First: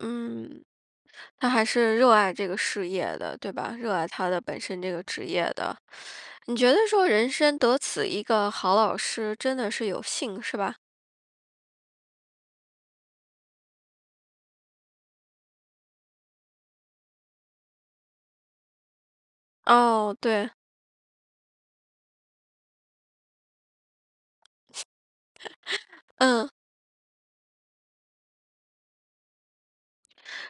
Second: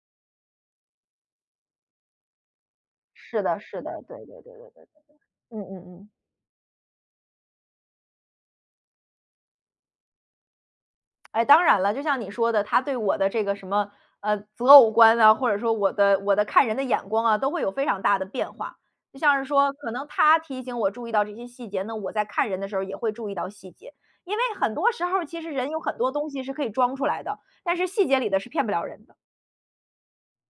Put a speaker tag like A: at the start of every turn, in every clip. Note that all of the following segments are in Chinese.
A: 嗯，他还是热爱这个事业的，
B: 是
A: 对
B: 的
A: 吧？
B: 是
A: 热
B: 的，
A: 爱
B: 对
A: 他的
B: 对对
A: 本
B: 对对
A: 身这个
B: 对，
A: 职业
B: 嗯
A: 的。
B: 嗯嗯。
A: 你觉得说，人生得此一个好老师，真的是有幸，是吧？
B: 哎，当然啦，就像你说的他对我的这个什么，呃，择偶观啊，或者说我的我的看人的眼光啊，都会有非常大的变化。就像是说可能
A: 哦，
B: 他
A: 对。
B: 提醒我注意到这些细节呢，我在看人的时候也会注意到细节。因为很多时候其实人有很多 东西
A: 嗯。
B: 是可以装出来的，但是细节里的是骗不了人的。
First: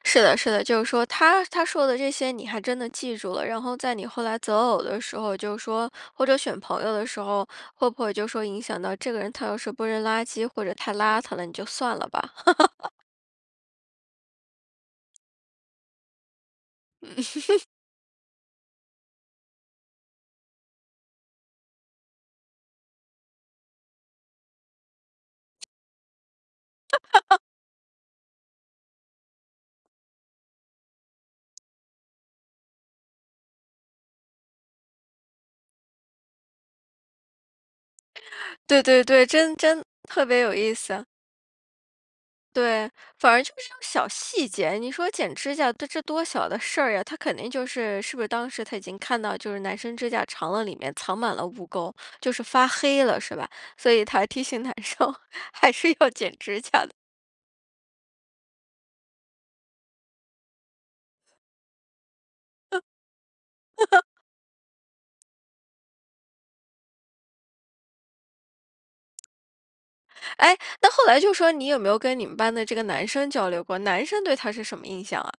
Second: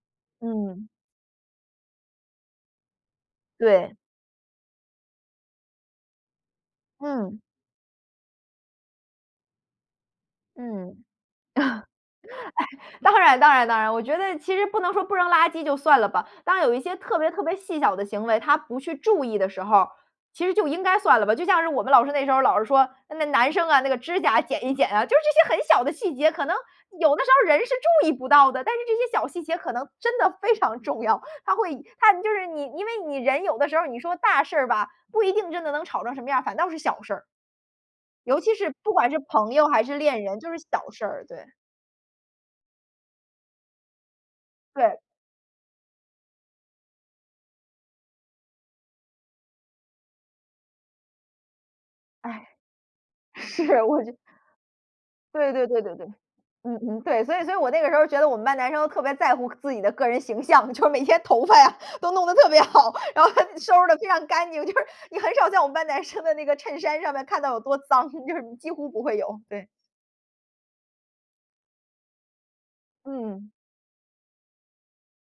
A: 是的是的。就是
B: 嗯。
A: 说他他说的这些你还真的记住了，然后在
B: 对。
A: 你后来择偶的时候就是说或者选朋友的时
B: 嗯。
A: 候，会不会就说影响到这个人他要是不扔垃圾或者太
B: 嗯，
A: 邋遢了，你就算了吧？
B: 哎，当然当然当然。我觉得其实不能说不扔垃圾就算了吧，但有一些特别特别 细小的行为他不去注意的时候儿，其实就应该算了吧。就像是我们老师那时候老师说：“那男生啊，那个指甲剪一剪啊。“就是这些很小的细节可能有的时 候人是注意不到的，但是这些小细节可能真的非常重要。他会他就是你因为你人有的时候你说大事儿吧，不一定真的能吵成什么样，反倒是小事儿。尤其是
A: 对
B: 不
A: 对
B: 管是
A: 对，
B: 朋
A: 真
B: 友还
A: 真
B: 是恋
A: 特别
B: 人，就
A: 有
B: 是
A: 意
B: 小事
A: 思。
B: 儿，对。
A: 对，反而就是这种小细节，你
B: 对。
A: 说剪指甲，这多小的事儿啊，他肯定就是是不是当时他已经看到就是男生指甲长了里面藏满了污垢，就是
B: 唉。
A: 发黑了是吧？
B: 是，
A: 所
B: 我
A: 以
B: 就
A: 他提醒男生，
B: 对对
A: 还
B: 对
A: 是
B: 对对，
A: 要剪指甲
B: 嗯
A: 的。
B: 嗯，对。所以所以我那个时候觉得我们班男生都特别在乎个自己的个人形象，就是每天头发呀都弄得特别好，然后还得收拾得 非常干净，就是你很少在我们班男生的那个衬衫上面看到有多脏，就是几乎不会有，对。
A: 诶，那后来就说你有没有跟你们班的这个男生交
B: 嗯。
A: 流过，男生对他是什么印象啊？